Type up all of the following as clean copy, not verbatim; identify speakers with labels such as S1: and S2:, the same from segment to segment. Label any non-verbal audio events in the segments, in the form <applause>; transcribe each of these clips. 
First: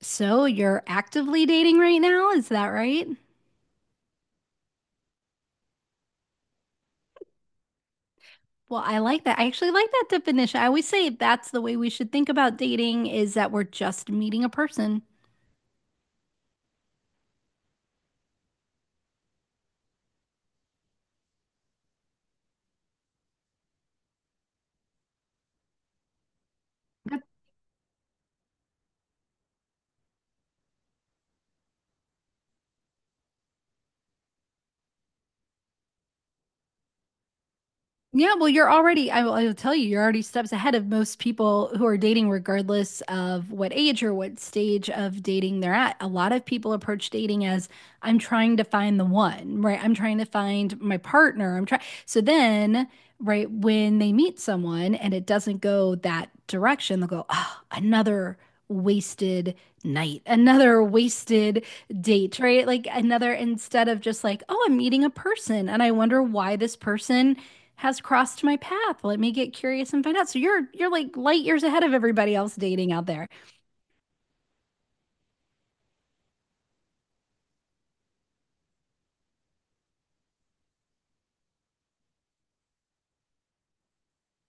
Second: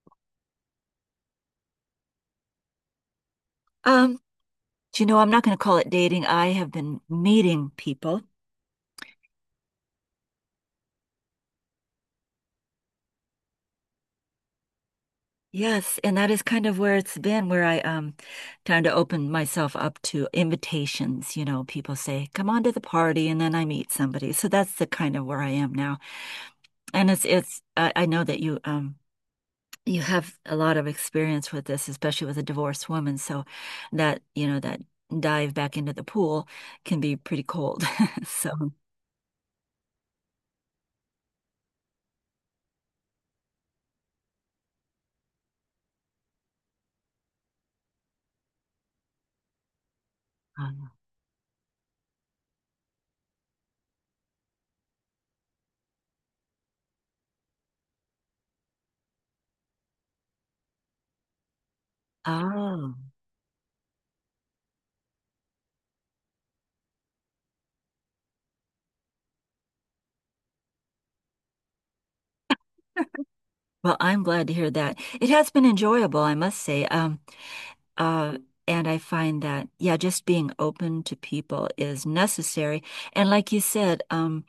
S1: So you're actively dating right now, is that right?
S2: Um, do you know, I'm not going to call it dating. I have been meeting people.
S1: Well, I like that. I actually like that definition. I always say that's the way we should think about dating is that we're just meeting a person.
S2: Yes, and that is kind of where it's been, where I trying to open myself up to invitations. You know, people say, "Come on to the party," and then I meet somebody. So that's the kind of where I am now. And it's I know that you you have a lot of experience with this, especially with a divorced woman. So that, you know, that dive back into the pool can be pretty cold. <laughs>
S1: Yeah, well, you're
S2: So,
S1: already, I will tell you, you're already steps ahead of most people who are dating, regardless of what age or what stage of dating they're at. A lot of people approach dating as I'm trying to find the one, right? I'm trying to find
S2: um,
S1: my partner. I'm trying. So then, right, when they meet someone and it doesn't go that direction, they'll go, oh, another wasted night, another wasted date, right? Like
S2: oh.
S1: another, instead of just like, oh, I'm meeting a person and I wonder why this person has crossed my path. Let me get curious and find out. So you're like light years ahead of everybody else dating out there.
S2: Well, I'm glad to hear that. It has been enjoyable, I must say. Uh, and I find that, yeah, just being open to people is necessary. And like you said,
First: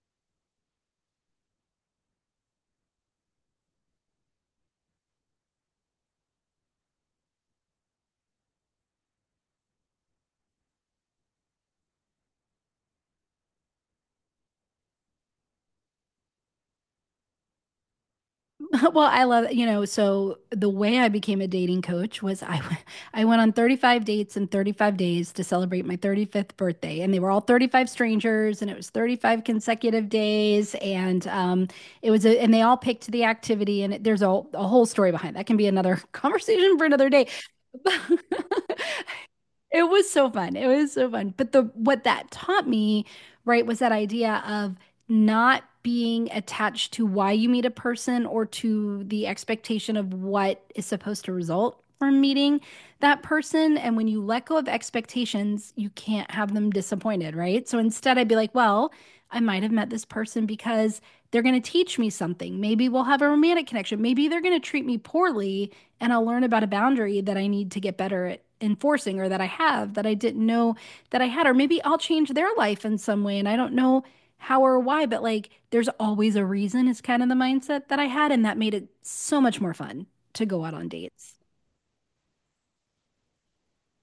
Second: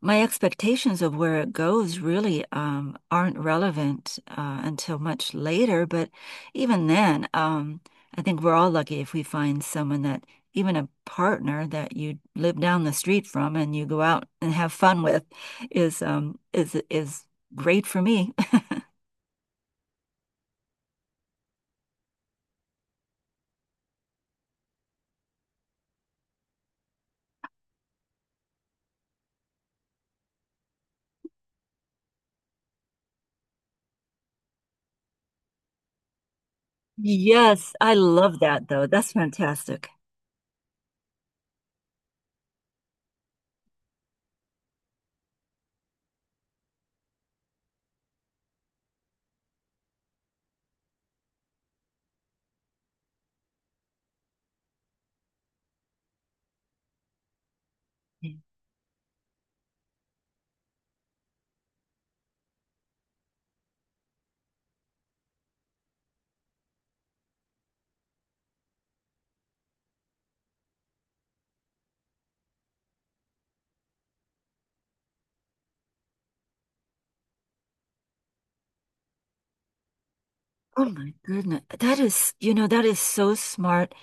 S2: my expectations of where it goes really aren't relevant until much later. But even then, I think we're all lucky if we find someone that, even a partner that you live down the street from and you go out and have fun with, is great for me.
S1: <laughs> Well, I love. So the way I became a dating coach was I <laughs> I went on 35 dates in 35 days to celebrate my 35th birthday, and they were all 35 strangers, and it was 35 consecutive days, and it was and they all picked the activity, and there's a whole story behind that. Can be another <laughs> conversation for another day.
S2: Yes, I
S1: <laughs>
S2: love that though. That's fantastic.
S1: It was so fun. It was so fun. But the what that taught me, right, was that idea of not being attached to why you meet a person or to the expectation of what is supposed to result from meeting that person. And when you let go of expectations, you can't have them disappointed, right? So instead, I'd be like, well, I might have met this person because they're going to teach me something. Maybe we'll have a romantic connection. Maybe they're going to treat me poorly and I'll learn about a boundary that I need to get better at enforcing or that I have that I didn't know that I had. Or maybe I'll change their life in some way and I don't know how or why, but like there's always a reason is kind of the mindset that I had. And that made it so much more fun to go out
S2: Oh
S1: on
S2: my
S1: dates.
S2: goodness. That is, you know, that is so smart.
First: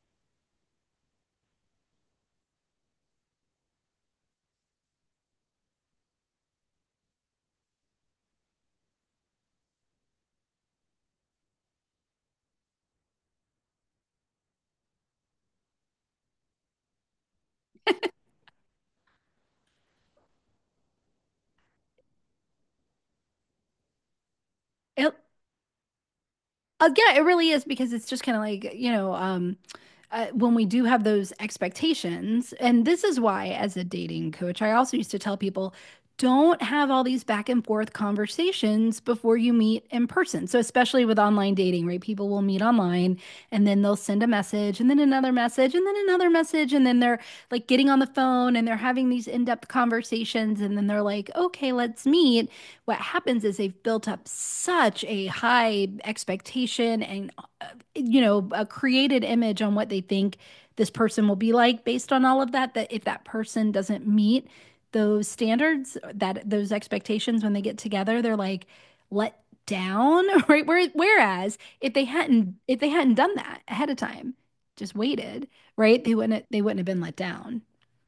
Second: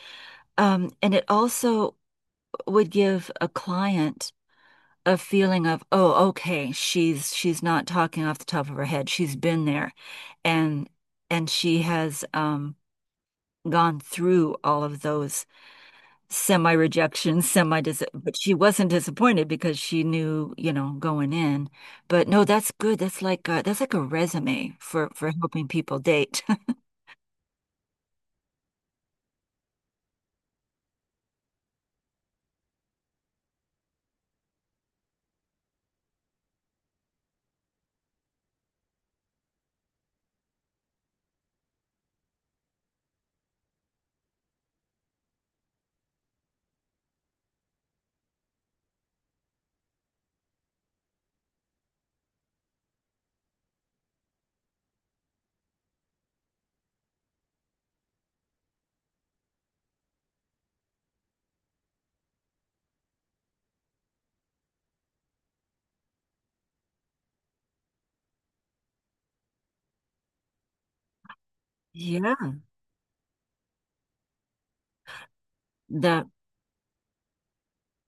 S2: And it also would give a client a feeling of, oh, okay, she's not talking off the top of her head. She's been there and and she has gone through all of those semi rejection, semi dis but she wasn't disappointed because she knew, you know, going in. But no, that's good. That's like a resume for
S1: It
S2: helping people date. <laughs>
S1: Yeah, it really is because it's just kind of like, you know, when we do have those expectations, and this is why, as a dating coach, I also used to tell people don't have all these back and forth conversations before you meet in person. So, especially with online dating, right? People will meet online and then they'll send a message and then another message and then another message. And then they're like getting on the phone and they're having these in-depth conversations. And then they're like, okay, let's meet what happens is they've built up such a high expectation and, uh, you know, a created image on what they think this person will be like based on all of that, that if that person doesn't meet those standards, that those expectations when they get together, they're like let down, <laughs> right? Whereas
S2: Yeah.
S1: if they hadn't done that ahead of time, just waited, right?
S2: That
S1: They wouldn't have been let down.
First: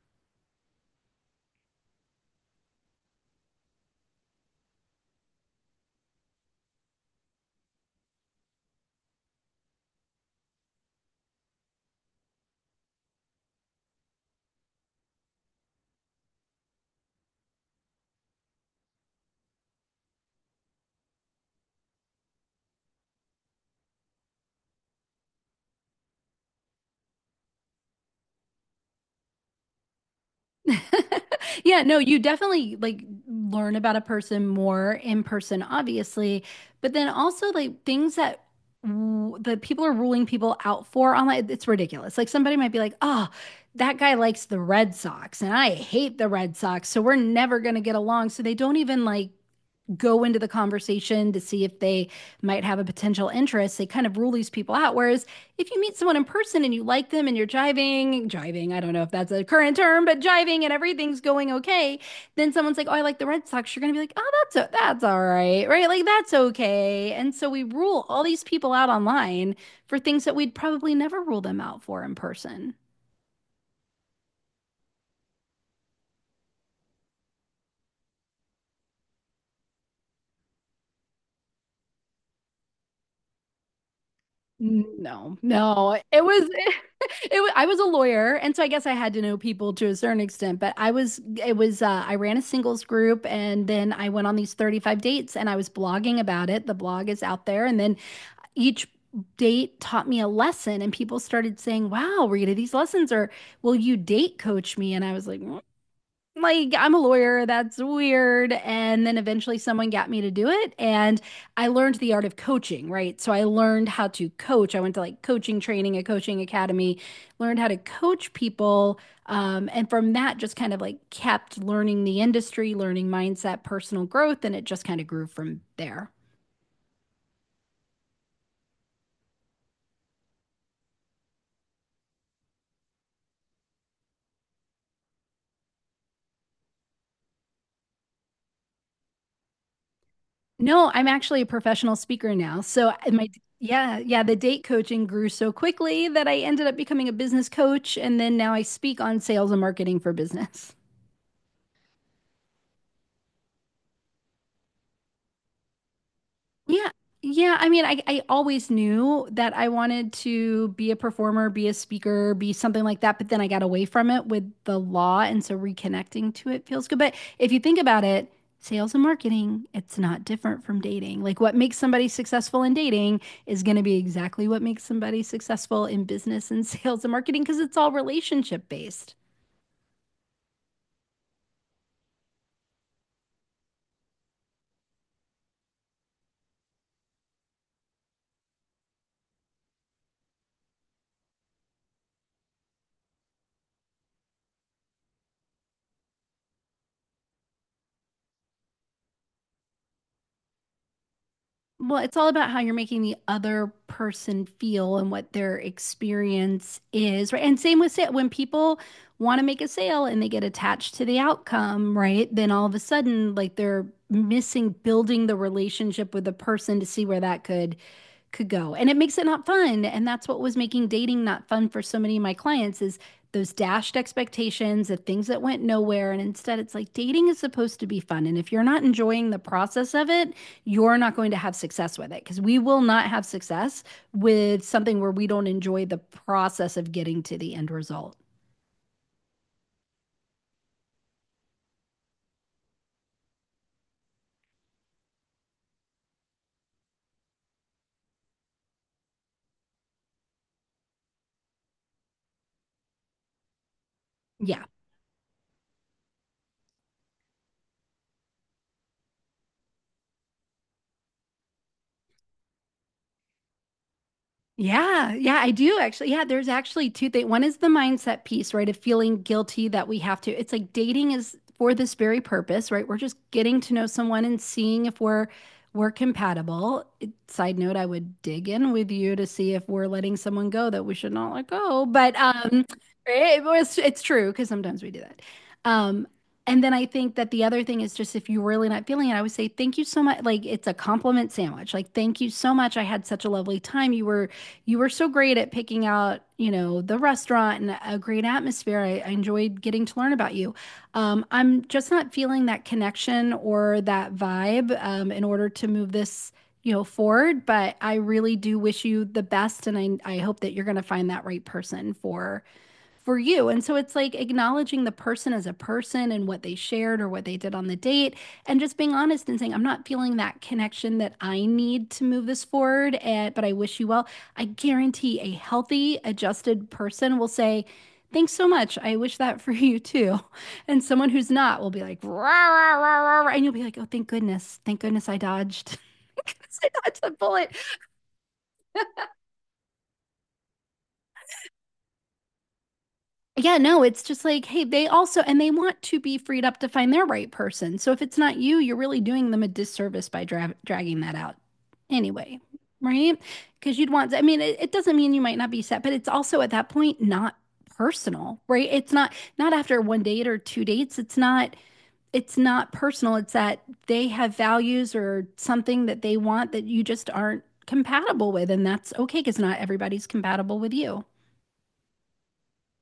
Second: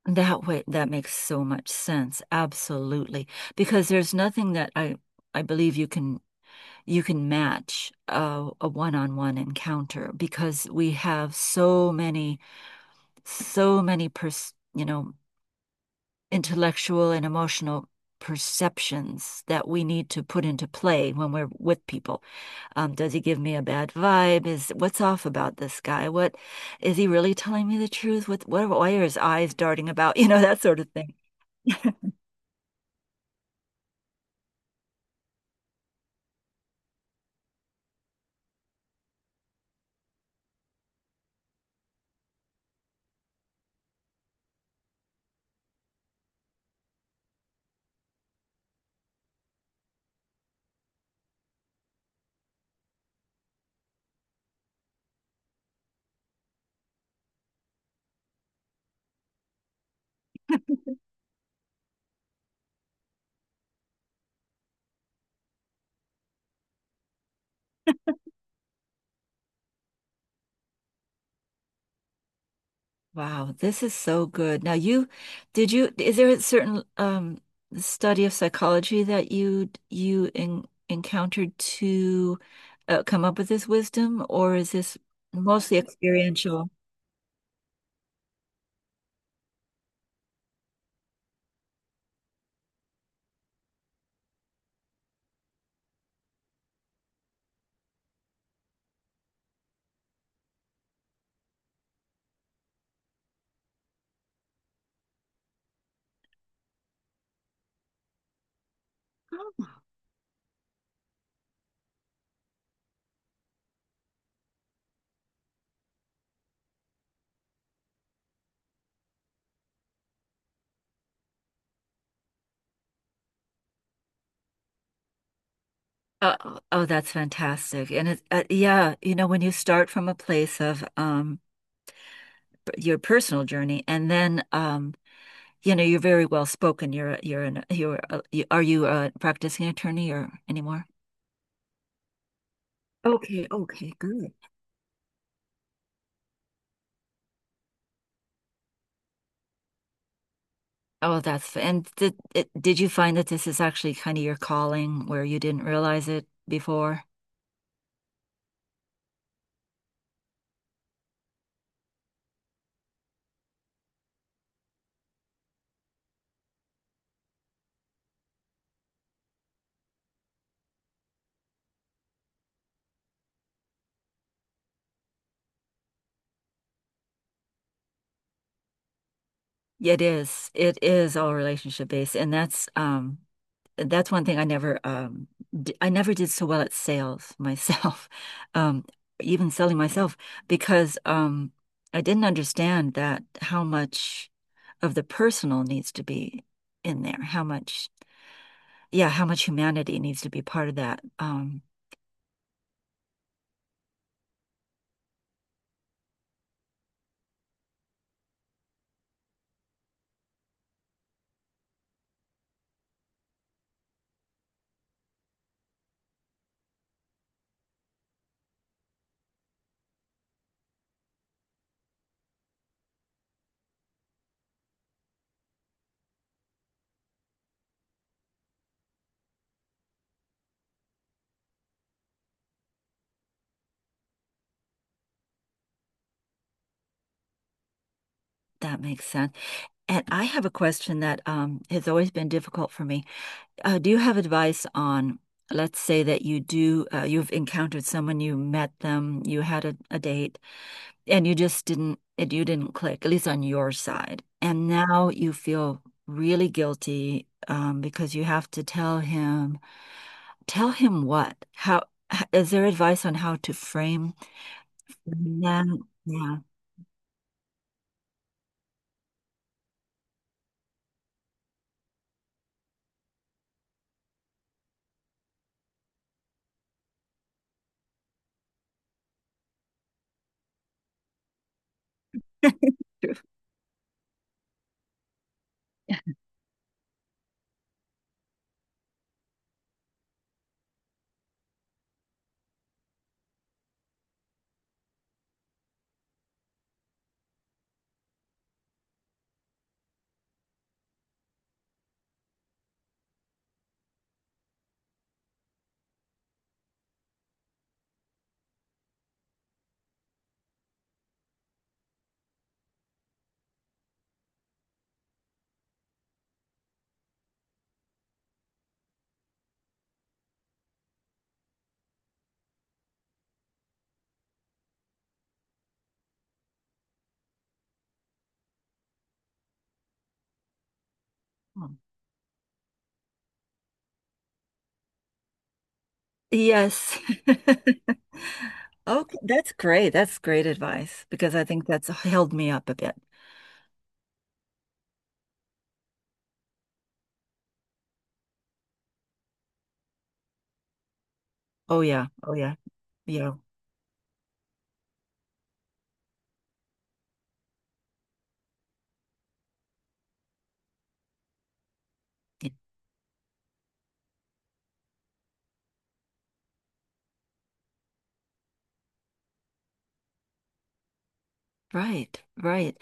S2: that way that makes so much sense. Absolutely. Because there's nothing that I believe you can match a one-on-one encounter because we have so many so many pers you know intellectual and emotional perceptions that we need to put into play when we're with people. Does he give me a bad vibe? Is what's off about this guy? What is he really telling me the truth? What why are his eyes darting about? <laughs> You know, that sort of thing.
S1: <laughs> Yeah, no,
S2: <laughs>
S1: you definitely like learn about a person more in person, obviously, but then also like things that the people are ruling people out for online, it's ridiculous. Like somebody might be like, "Oh, that guy likes the Red Sox and I hate the Red Sox, so we're never going to get along." So they don't even like go into the conversation to see if they might have a potential interest. They kind of rule these people out. Whereas if you meet someone in person and you like them and you're jiving, I don't know if that's a current term, but jiving and everything's going okay, then someone's like, oh, I like the Red Sox. You're going to be like, oh, that's all right, right? Like, that's okay. And so we rule all these people out online for things that we'd probably never rule them out for in person.
S2: Wow, this is so good. Now you did you is there a certain study of psychology that you en encountered to come up with this wisdom or is
S1: Mm,
S2: this
S1: no,
S2: mostly
S1: no. It was
S2: experiential?
S1: <laughs> I was a lawyer, and so I guess I had to know people to a certain extent, but I was it was I ran a singles group and then I went on these 35 dates and I was blogging about it. The blog is out there and then each date taught me a lesson and people started saying, "Wow, Rita, these lessons are will you date coach me?" And I was like, "Mm, like, I'm a lawyer, that's weird. And then eventually someone got me to do it. And I learned the art of coaching, right? So I learned how to coach. I went to like coaching training, a coaching academy, learned how to coach people. And from that, just kind of like kept learning the industry, learning mindset, personal growth. And it just kind of grew from there.
S2: Oh, oh, that's fantastic. And it yeah, you know when you start from a place of your personal journey and then you know you're very well spoken. You're are you a practicing attorney or anymore?
S1: No, I'm actually a professional speaker now. So
S2: Okay, okay, good.
S1: the date coaching grew so quickly that I ended up becoming a business coach and then now I speak on sales and marketing for business.
S2: And did you find that this is actually kind of your calling where you didn't realize it
S1: Yeah.
S2: before?
S1: Yeah. I mean, I always knew that I wanted to be a performer, be a speaker, be something like that. But then I got away from it with the law. And so reconnecting to it feels good. But if you think about it, sales and marketing, it's not different from dating. Like what makes somebody successful in dating is going to be exactly what makes somebody successful in business and <laughs> sales and marketing because it's all relationship based.
S2: Yeah, it is. It is all relationship based, and that's one thing I never d I never did so well at sales myself, <laughs> um even selling myself because I didn't understand that how much of the personal needs to be in there, how much yeah, how much humanity needs to be part of that.
S1: Well, it's all about how you're making the other person feel and what their experience is, right? And same with sale. When people want to make a sale and they get attached to the outcome, right? Then all of a sudden, like they're missing building the relationship with the person to see where that could go. And it makes it not fun. And that's what was making dating not fun for so many of my clients is those dashed expectations, the things that went nowhere. And instead, it's like dating is supposed to be fun. And if you're not enjoying the process of it, you're not going to have success with it because we will not have success with something where we don't enjoy the process of getting to the end result.
S2: That makes sense. And I have a question that has always been difficult for me. Do you have advice on, let's say that you've encountered someone, you met them, you had a date, and you didn't click, at least on your side.
S1: Yeah.
S2: And now you feel really guilty because you have to tell him what? How, is there advice on how to frame
S1: Yeah, yeah, I do
S2: that?
S1: actually. Yeah,
S2: Yeah.
S1: there's actually two things. One is the mindset piece, right? Of feeling guilty that we have to. It's like dating is for this very purpose, right? We're just getting to know someone and seeing if we're compatible. It- Side note, I would dig in with you to see if we're letting someone go that we should not let go. But it's true because sometimes we do that. Um, and then I think that the other thing is just if you're really not feeling it, I would say thank you so much. Like it's a compliment sandwich. Like thank you so much. I had such a lovely time. You were so great at picking out, you know, the restaurant and a great atmosphere. I enjoyed getting to learn about you. I'm just not feeling that connection or that vibe in order to move this, you know, forward. But I really do wish you the best, and I hope that you're going to find that right person for you. And so it's like acknowledging the person as a person and what they shared or what they did on the date, and just being honest and saying, I'm not feeling that connection that I need to move this forward, and, but I wish you well. I guarantee a healthy, adjusted person will say, thanks so much. I wish that for <laughs> you too. And someone who's not will be like, rah, rah, rah, rah, rah," and you'll be like, oh, thank goodness. Thank goodness I dodged. <laughs> Thank goodness I
S2: Yes.
S1: dodged the bullet.
S2: <laughs> Okay, that's great. That's great advice because I think that's held me up a bit.
S1: Yeah, no, it's just like, hey, they also, and they want to be freed up to find their right person. So if it's not you, you're really doing them a disservice by dragging that out
S2: Oh yeah. Oh
S1: anyway,
S2: yeah.
S1: right?
S2: Yeah.
S1: Because you'd want, I mean, it doesn't mean you might not be set, but it's also at that point not personal, right? It's not, not after one date or two dates. It's
S2: Yeah.
S1: not personal. It's that they have values or something that they want that you just aren't compatible with. And that's okay because not everybody's compatible with you.
S2: Right. Right.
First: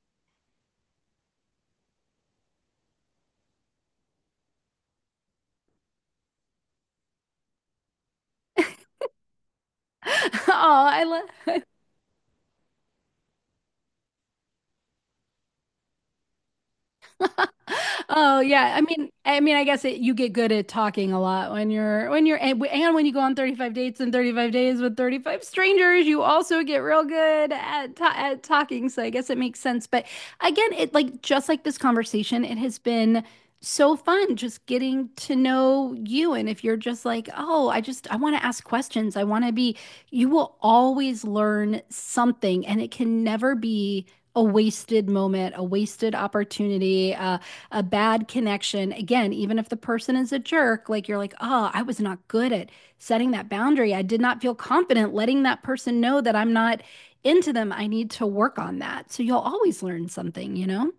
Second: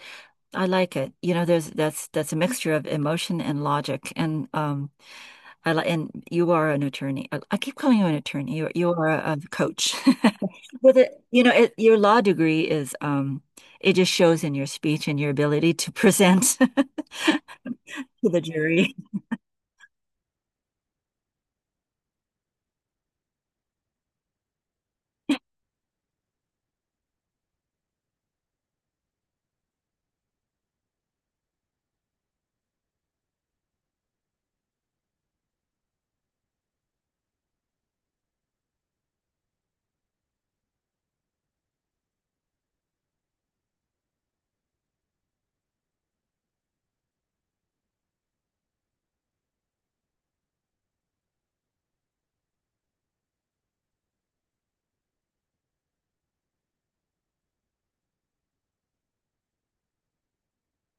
S2: I like it. You know, there's that's a mixture of emotion and logic. And I like and you are an attorney. I keep calling you an attorney. You are a coach.
S1: <laughs> Oh,
S2: <laughs> With
S1: I
S2: it, you know,
S1: love.
S2: it, your law degree is it just shows in your speech and your ability to present <laughs> to
S1: Oh
S2: the
S1: yeah, I
S2: jury.
S1: mean, I mean, I guess it, you get good at talking a lot when you're and when you go on 35 dates and 35 days with 35 strangers, you also get real good at ta at talking. So I guess it makes sense. But again, it like just like this conversation, it has been so fun just getting to know you. And if you're just like, oh, I want to ask questions, I want to be, you will always learn something, and it can never be. A wasted moment, a wasted opportunity. A bad connection again, even if the person is a jerk, like you're like, oh, I was not good at setting that boundary. I did not feel confident letting that person know that I'm not into them. I need to work on that. So you'll always learn something, you know.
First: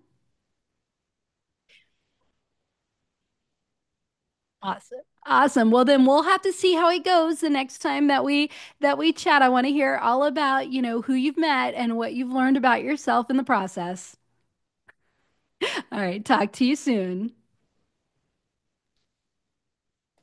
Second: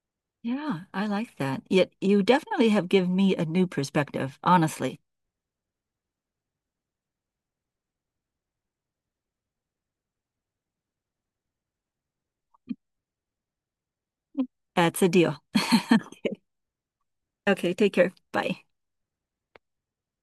S2: Yeah, I like that. Yet you definitely have given me a new perspective, honestly.
S1: Awesome. Awesome. Well then we'll have to see how it goes the next time that we chat. I want to hear all about, you know, who you've met and what you've learned about yourself in the process.
S2: That's a deal.
S1: All right, talk to you soon.
S2: <laughs> Okay, take care. Bye.